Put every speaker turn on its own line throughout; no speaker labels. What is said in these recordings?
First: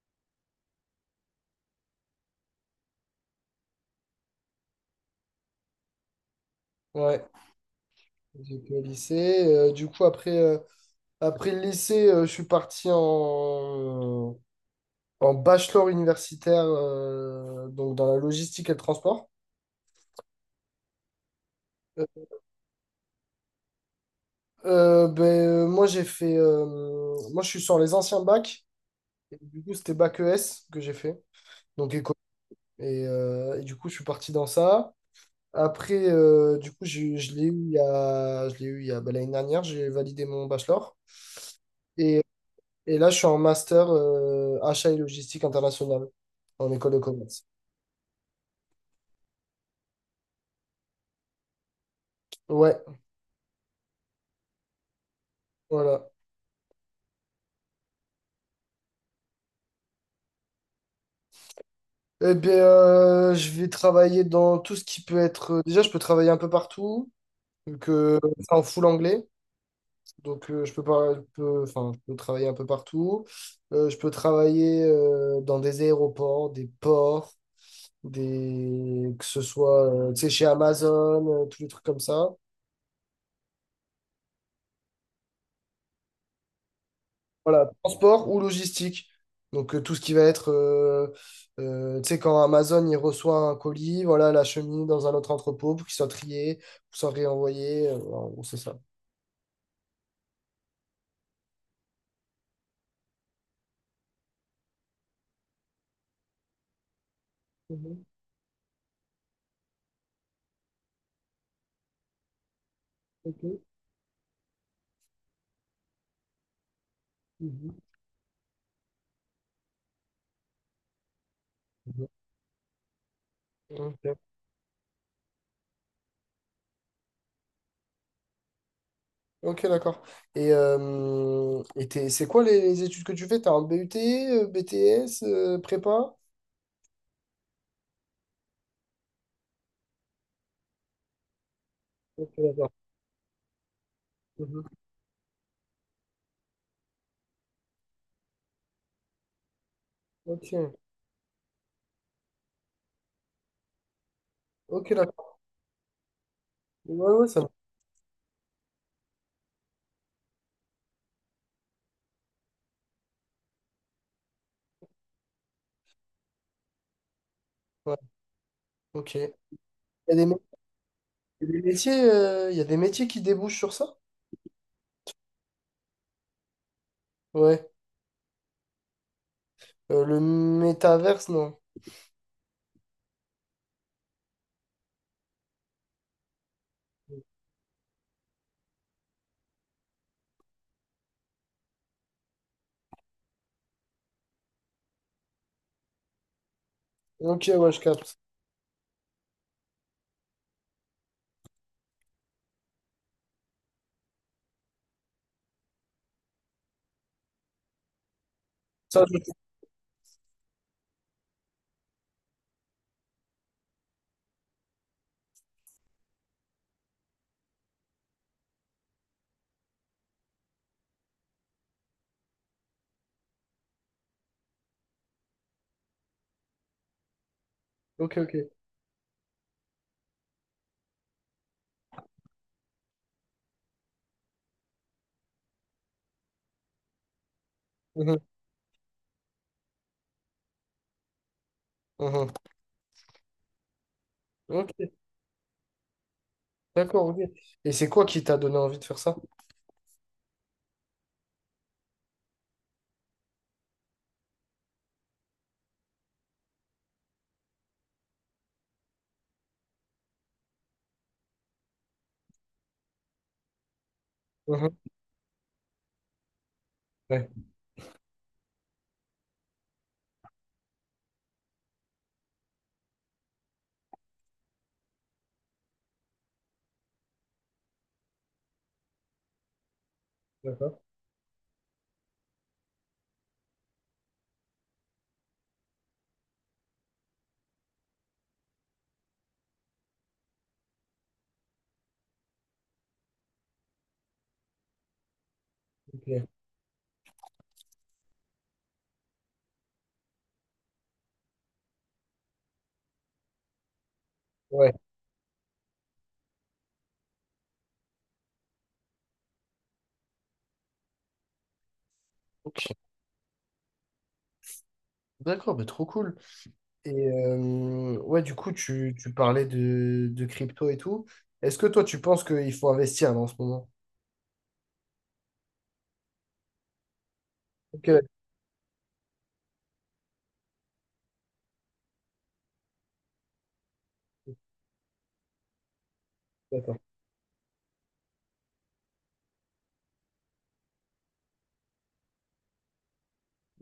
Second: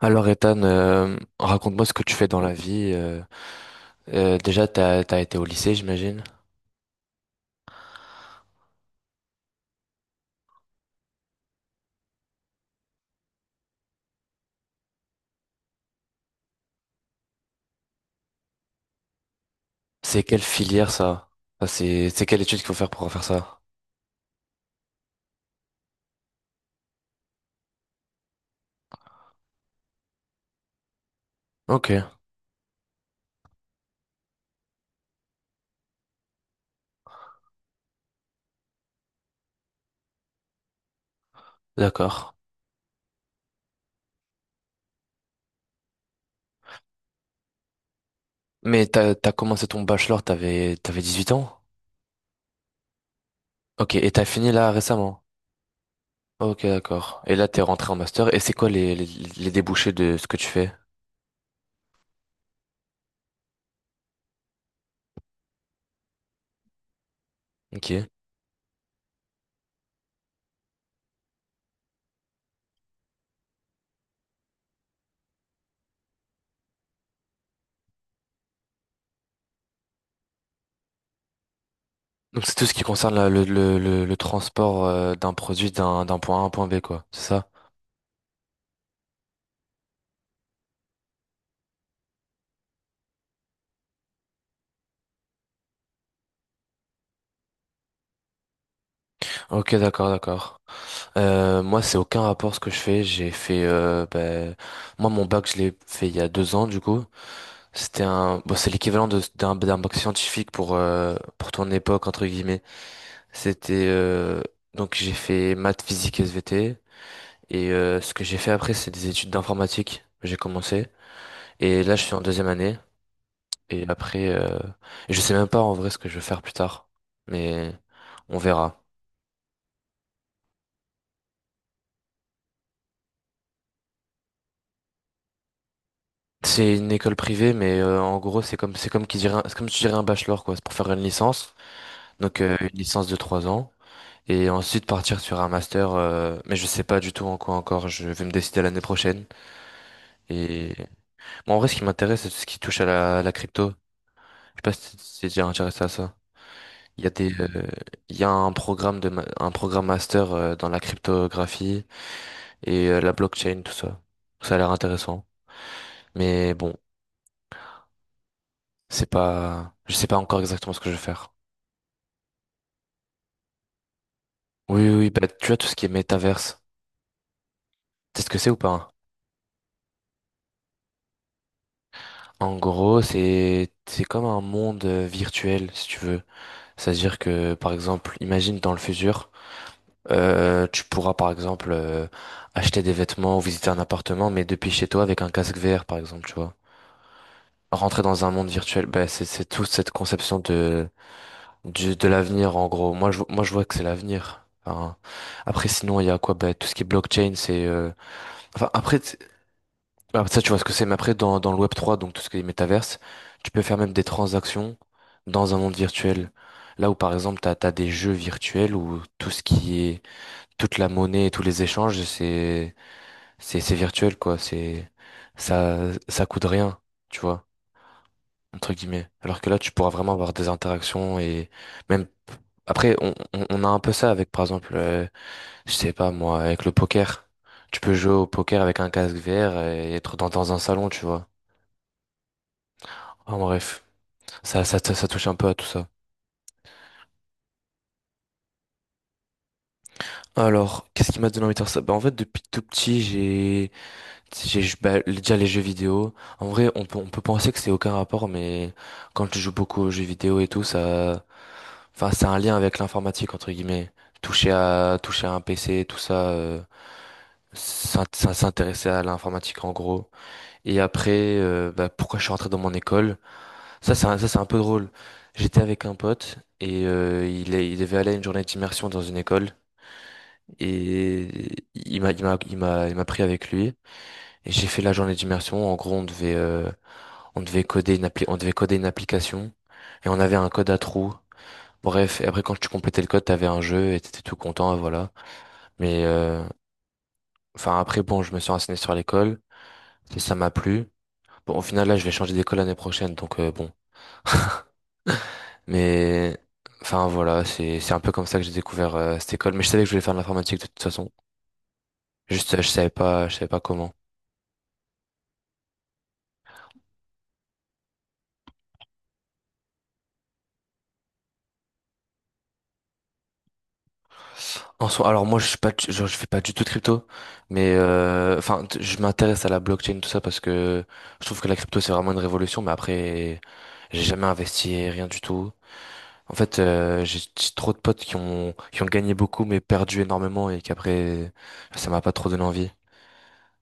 Alors Ethan, raconte-moi ce que tu fais dans la vie. Déjà, t'as été au lycée, j'imagine.
Ouais, j'ai été au lycée. Du coup, après le lycée, je suis parti en bachelor universitaire, donc dans la logistique et le transport.
C'est quelle filière ça? Ça, c'est
Euh,
quelle étude qu'il faut faire pour faire ça?
Moi, j'ai fait. Moi, je suis sur les anciens bacs. Et du coup, c'était bac ES que j'ai fait.
Ok,
Donc, éco. Et du coup, je suis parti dans ça. Après, du coup, je l'ai eu il y a, ben, l'année dernière, j'ai validé mon bachelor. Et
d'accord.
Et là, je suis en master achat et logistique internationale en école de commerce.
Mais t'as commencé ton bachelor, t'avais 18 ans?
Ouais,
Ok, et t'as fini là récemment?
voilà.
Ok, d'accord. Et là, t'es rentré en master. Et c'est quoi les débouchés de ce que tu fais?
Eh bien, je vais travailler dans tout ce qui peut être. Déjà, je peux travailler un peu partout, vu
Ok.
que c'est en full anglais. Donc, je peux pas, enfin, je peux travailler un peu partout. Je peux travailler dans des aéroports, des ports, des, que ce soit, tu sais, chez Amazon, tous les trucs comme ça.
Donc c'est tout ce qui concerne le transport d'un produit d'un point A à un point B, quoi. C'est ça?
Voilà, transport ou logistique. Donc, tout ce qui va être, tu sais, quand Amazon, il reçoit un colis, voilà, la chemise dans un autre entrepôt pour qu'il soit trié, pour soit réenvoyé. En gros, c'est ça.
Ok, d'accord, d'accord. Moi, c'est aucun rapport ce que je fais. J'ai fait, ben, moi, mon bac, je l'ai fait il y a 2 ans, du coup. C'était
Mhm.
un, bon, c'est l'équivalent de, d'un bac scientifique pour ton époque, entre guillemets.
Ok.
C'était, euh, donc j'ai fait maths, physique, SVT. Et,
Mhm.
ce que j'ai fait après, c'est des études d'informatique. J'ai commencé. Et là, je
Mhm.
suis en deuxième année. Et
Ok,
après, je sais même pas en vrai ce que je veux faire plus tard. Mais, on verra.
ok, d'accord. Et c'est quoi les études que tu fais? T'as un BUT, BTS, prépa?
C'est une école privée, mais en gros, c'est comme si tu dirais un bachelor, quoi, c'est pour faire une licence.
Ok,
Donc une
d'accord.
licence de 3 ans et
Mhm.
ensuite partir sur un master. Mais je sais pas du tout en quoi encore. Je vais me décider l'année prochaine. Et
Ok,
moi, en vrai, ce qui m'intéresse, c'est tout ce qui touche à la crypto. Je sais pas
ok,
si t'es
d'accord.
déjà intéressé à ça. Il y a
Ouais, ouais,
des euh, il y a un programme un programme master dans la cryptographie et la blockchain, tout ça. Ça a l'air intéressant. Mais bon,
ouais,
c'est
ok.
pas je sais
Y a
pas
des,
encore
mé-
exactement ce que je vais faire.
il y a des métiers qui débouchent sur ça?
Oui, oui, oui, bah, tu vois, tout ce qui est métaverse.
Ouais.
Tu sais ce que c'est ou pas, hein?
Le métaverse, non.
En gros, c'est comme un monde virtuel, si tu veux. C'est-à-dire que, par exemple, imagine dans le futur, tu pourras, par exemple, acheter des vêtements ou visiter un appartement, mais depuis chez toi avec un casque VR, par exemple, tu vois.
Ok, ouais, je
Rentrer
capte.
dans un monde virtuel, bah, c'est toute cette conception de l'avenir, en gros. Moi, je vois que c'est l'avenir. Enfin, après, sinon, il y a quoi? Bah, tout ce qui est blockchain, enfin, après.
Ça, je...
Ah, ça, tu vois ce que c'est, mais après, dans le web 3, donc tout ce qui est métaverse, tu peux faire même des transactions dans un monde virtuel. Là où, par exemple, t'as des jeux virtuels où tout ce qui est, toute la monnaie et tous les échanges, c'est virtuel, quoi. Ça, ça coûte rien, tu vois,
Ok, ok.
entre guillemets. Alors que là, tu pourras vraiment avoir des interactions et même, après, on a un peu ça avec, par exemple, je sais pas, moi, avec le poker. Tu peux jouer
Mhm,
au poker avec un casque VR et être dans un salon, tu vois.
mhm.
Ah, en bref,
Ok,
ça touche un peu à tout ça.
d'accord, ok. Et c'est quoi qui t'a donné envie de faire ça?
Alors, qu'est-ce qui m'a donné envie de faire ça? Bah, en fait, depuis tout petit, j'ai, bah, déjà les jeux vidéo. En vrai, on peut penser que c'est aucun rapport, mais quand tu joues beaucoup aux jeux vidéo et tout, ça, enfin, c'est un lien avec l'informatique, entre guillemets.
Mhm.
Toucher à un PC, tout ça,
Ouais,
s'intéresser à l'informatique, en gros. Et après, bah, pourquoi je suis rentré dans mon école? Ça, c'est un peu drôle. J'étais avec un pote et il devait aller à une journée d'immersion dans une école
d'accord,
et il m'a pris avec lui et j'ai fait la journée d'immersion. En gros, on devait coder on devait coder une application et on avait un code à trous. Bref, et après, quand tu complétais le code, t'avais un jeu et t'étais tout content, voilà. Mais
ok.
enfin après, bon, je me suis renseigné sur l'école et ça m'a plu. Bon, au final, là, je vais changer d'école l'année prochaine, donc bon.
Ouais,
Mais enfin voilà, c'est un peu comme ça que j'ai découvert cette école. Mais je savais que je voulais faire de l'informatique de toute façon. Juste, je
ok.
savais pas, comment.
D'accord, mais trop cool. Et ouais, du coup, tu parlais de crypto et tout. Est-ce que toi, tu penses qu'il faut investir là, en ce moment?
En soi, alors moi, je suis pas, genre, je fais pas du tout de crypto, mais
Ok,
enfin, je m'intéresse à la blockchain, tout ça, parce que je trouve que la crypto c'est vraiment une révolution. Mais après, j'ai jamais investi rien du tout. En fait,
d'accord.
j'ai trop de potes qui ont gagné beaucoup mais perdu énormément, et qu'après, ça m'a pas trop donné envie.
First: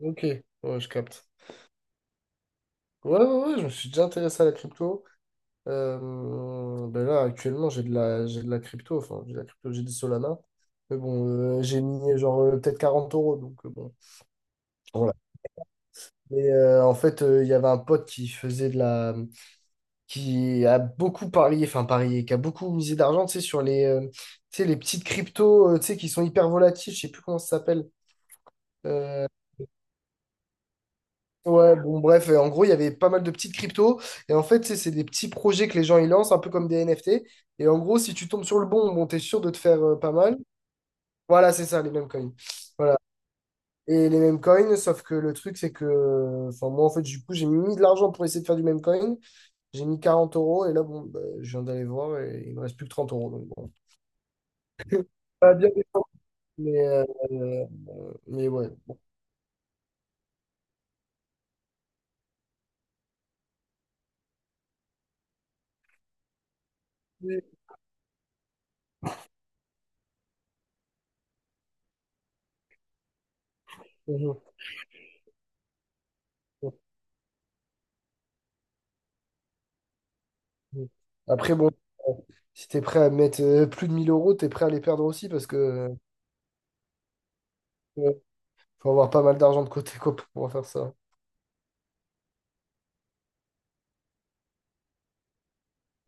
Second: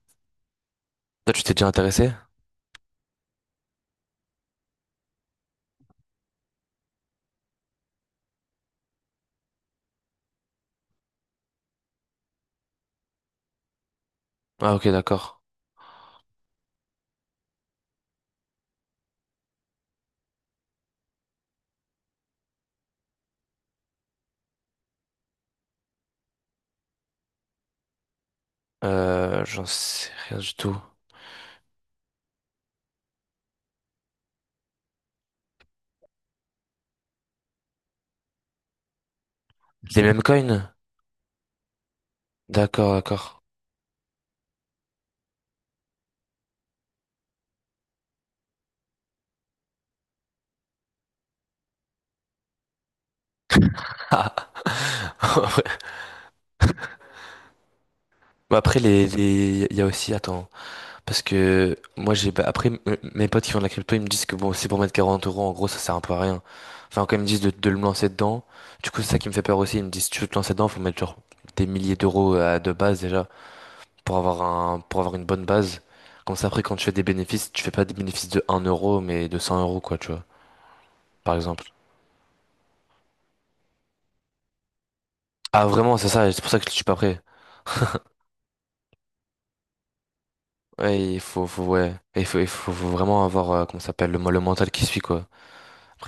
Ok, ouais, je capte.
Toi, tu t'es déjà intéressé?
Ouais, ouais, ouais, je me suis déjà intéressé à la crypto. Ben là, actuellement, j'ai de la crypto, enfin, j'ai de la crypto, j'ai du Solana. Mais bon, j'ai mis genre peut-être 40 euros, donc bon,
Ah ok,
voilà.
d'accord.
Mais en fait, il y avait un pote qui faisait de la, qui a beaucoup parié, enfin parié, qui a beaucoup misé d'argent, tu sais, sur les, tu sais, les petites cryptos, tu sais, qui sont hyper volatiles, je sais plus comment ça s'appelle. Euh,
J'en sais rien du tout.
ouais, bon, bref, en gros, il y avait pas mal de petites cryptos, et en fait, tu sais, c'est des petits projets que les gens ils lancent, un peu comme des NFT. Et en gros, si tu tombes sur le bon, bon, t'es sûr de te faire
Les
pas
mêmes
mal.
coins?
Voilà, c'est ça, les mêmes coins.
D'accord, d'accord.
Et les mêmes coins, sauf que le truc, c'est que. Enfin, moi, en fait, du coup, j'ai mis de l'argent pour essayer de faire du même coin. J'ai mis 40 euros, et là, bon, bah, je viens d'aller voir, et il me reste plus que 30 euros. Donc, bon. Pas bien défendu, mais, euh, euh, mais
Bah,
ouais.
après, les, il y a aussi, attends, parce que moi j'ai, bah, après, mes potes qui font de la crypto, ils me disent que bon, c'est pour mettre 40 euros, en gros ça sert un peu à rien. Enfin, quand ils me disent de me lancer dedans, du coup c'est ça qui me fait peur aussi. Ils me disent, si tu veux te lancer dedans, faut mettre genre des milliers d'euros à de base déjà,
Bon.
pour avoir une bonne base, comme ça après quand tu fais des bénéfices, tu fais pas des bénéfices de 1 euro mais de 100 euros, quoi, tu vois, par
Après,
exemple.
bon, euh, si t'es prêt à mettre plus de 1000 euros, t'es prêt à les perdre aussi, parce
Ah,
que.
vraiment, c'est ça, c'est pour ça que je suis pas prêt.
euh, Faut avoir pas mal d'argent de côté, quoi, pour pouvoir faire ça.
Ouais, faut, ouais. Il faut, faut vraiment avoir, comment ça s'appelle, le mental qui suit, quoi.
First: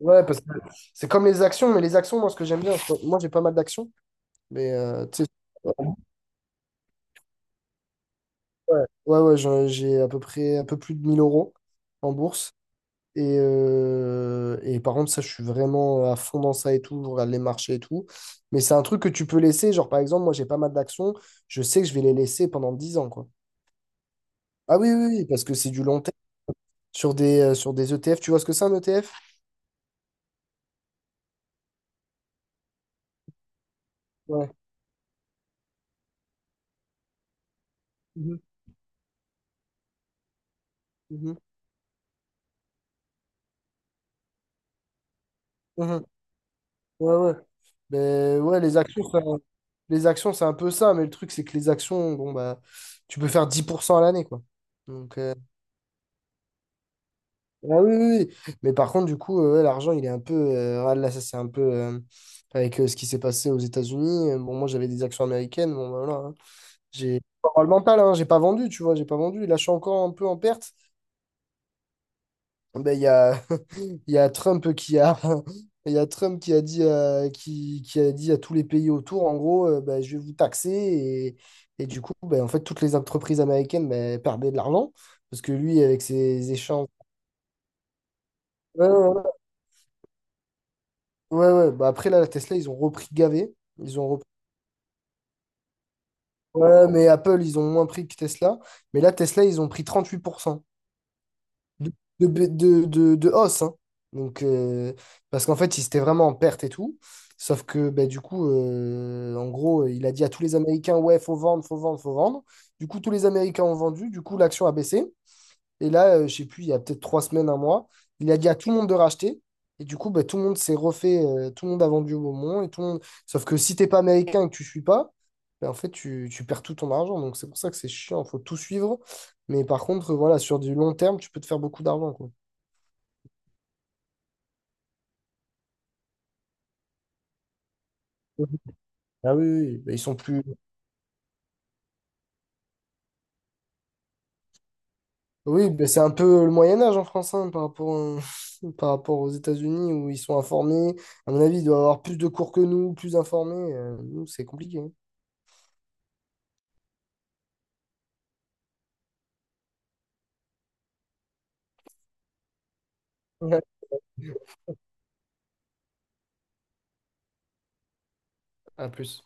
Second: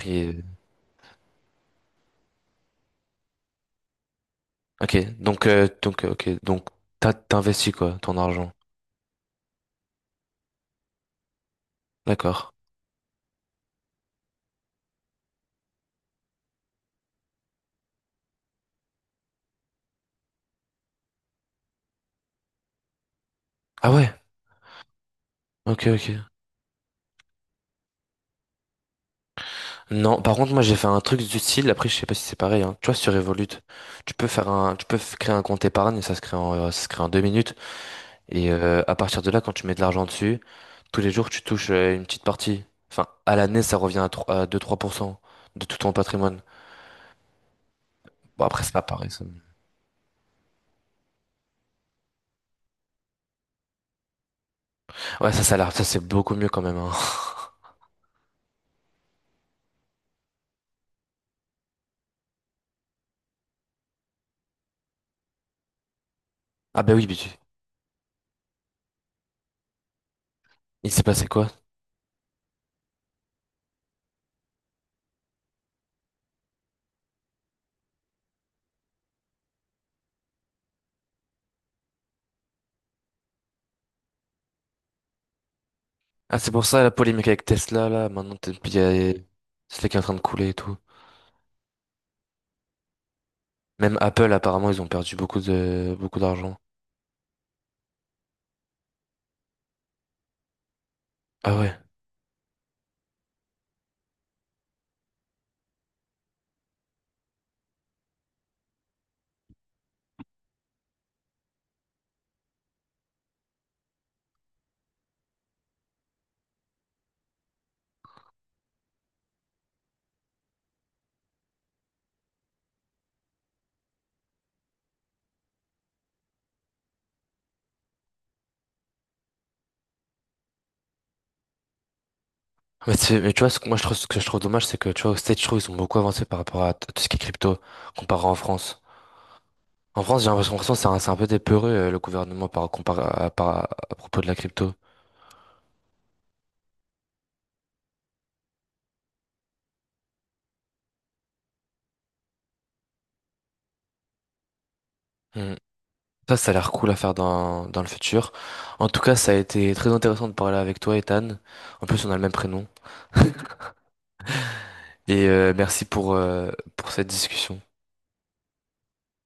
Ouais, parce que c'est comme les actions, mais les actions, moi, ce que j'aime bien, moi, j'ai pas mal d'actions, mais tu sais.
ok, donc, t'investis, quoi, ton argent.
Ouais, ouais, ouais, j'ai à peu près un peu plus de 1 000 € en
D'accord.
bourse. Et par contre, ça, je suis vraiment à fond dans ça et tout. Je regarde les marchés et tout. Mais c'est un truc que tu peux laisser. Genre, par exemple, moi, j'ai pas mal d'actions. Je sais que je vais les laisser pendant 10 ans, quoi.
Ah ouais,
Ah oui, oui, oui, parce que c'est du
ok,
long terme.
ok.
Sur des ETF, tu vois ce que c'est un ETF?
Non, par contre, moi, j'ai fait un truc du style, après, je sais pas si c'est pareil, hein. Tu vois, sur Revolut, tu peux
Ouais.
faire un, tu peux f- créer un compte épargne, ça se crée en 2 minutes,
Mhm,
et à partir de là, quand tu mets de l'argent dessus, tous les jours,
mhm,
tu touches une petite partie. Enfin, à l'année, ça revient à 3 à deux trois pour cent de tout ton
mhm.
patrimoine.
Ouais, ouais. Ben,
Bon,
ouais,
après, c'est pas pareil, ça.
les actions, c'est un peu ça. Mais le truc, c'est que les actions, bon, bah, tu peux faire 10 % à l'année, quoi. Donc,
Ouais, ça a l'air, ça c'est beaucoup mieux quand même, hein.
ah oui, oui, oui. Mais par contre, du coup, ouais, l'argent, il est un peu. Ouais, là, ça, c'est un peu. Avec ce qui s'est passé aux États-Unis. Bon, moi, j'avais des actions américaines. Bon, ben voilà, hein.
Ah bah oui,
J'ai pas avoir le mental, hein. J'ai pas vendu, tu vois. J'ai pas vendu. Là, je suis encore un peu en perte.
il s'est passé quoi?
Ben, il y a, il y a Trump qui a. Il y a Trump qui a dit, qui a dit à tous les pays autour, en gros, je vais vous taxer. Et du coup, ben, en fait, toutes les entreprises américaines ben, perdaient de l'argent. Parce que lui, avec
Ah, c'est
ses
pour ça
échanges.
la polémique avec Tesla, là, maintenant, t'es- puis il y a- c'est qui est en train de couler et tout.
Ouais, ouais. Bah après, là, la Tesla, ils ont repris gavé.
Même
Ils ont repris.
Apple, apparemment, ils ont perdu beaucoup de beaucoup d'argent.
Ouais, mais Apple, ils ont moins pris que Tesla. Mais là, Tesla, ils ont pris 38%
Ah ouais.
de, de hausse, hein. Donc, parce qu'en fait, ils étaient vraiment en perte et tout. Sauf que, bah, du coup, en gros, il a dit à tous les Américains, ouais, faut vendre, faut vendre, faut vendre. Du coup, tous les Américains ont vendu. Du coup, l'action a baissé. Et là, je sais plus, il y a peut-être 3 semaines, un mois, il a dit à tout le monde de racheter. Et du coup, bah, tout le monde s'est refait, tout le monde a vendu au bon moment. Et tout le monde. Sauf que si t'es pas américain et que tu suis pas, bah, en fait, tu perds tout ton argent. Donc c'est pour ça que c'est chiant, faut tout suivre. Mais par contre, voilà, sur du long terme, tu peux te faire beaucoup d'argent, quoi.
Mais, tu vois, ce que moi je trouve, ce que je trouve dommage, c'est que tu vois, aux States, je trouve, ils ont beaucoup avancé par rapport tout ce qui est crypto, comparé en France.
Ah oui, oui, bah, ils
En
sont
France, j'ai
plus.
l'impression que c'est un peu des peureux, le gouvernement, par, comparé à, par- à propos de la crypto.
Oui, bah, c'est un peu le Moyen Âge en France, hein, par rapport, par rapport aux États-Unis, où ils sont informés. À mon avis, ils doivent avoir plus de cours que nous, plus informés. Nous, c'est compliqué, hein.
Hmm. Ça a l'air cool à faire dans le futur. En tout cas, ça a été très intéressant de parler avec toi, Ethan. En plus, on a le même prénom.
Ouais.
Et merci pour cette discussion.
À plus.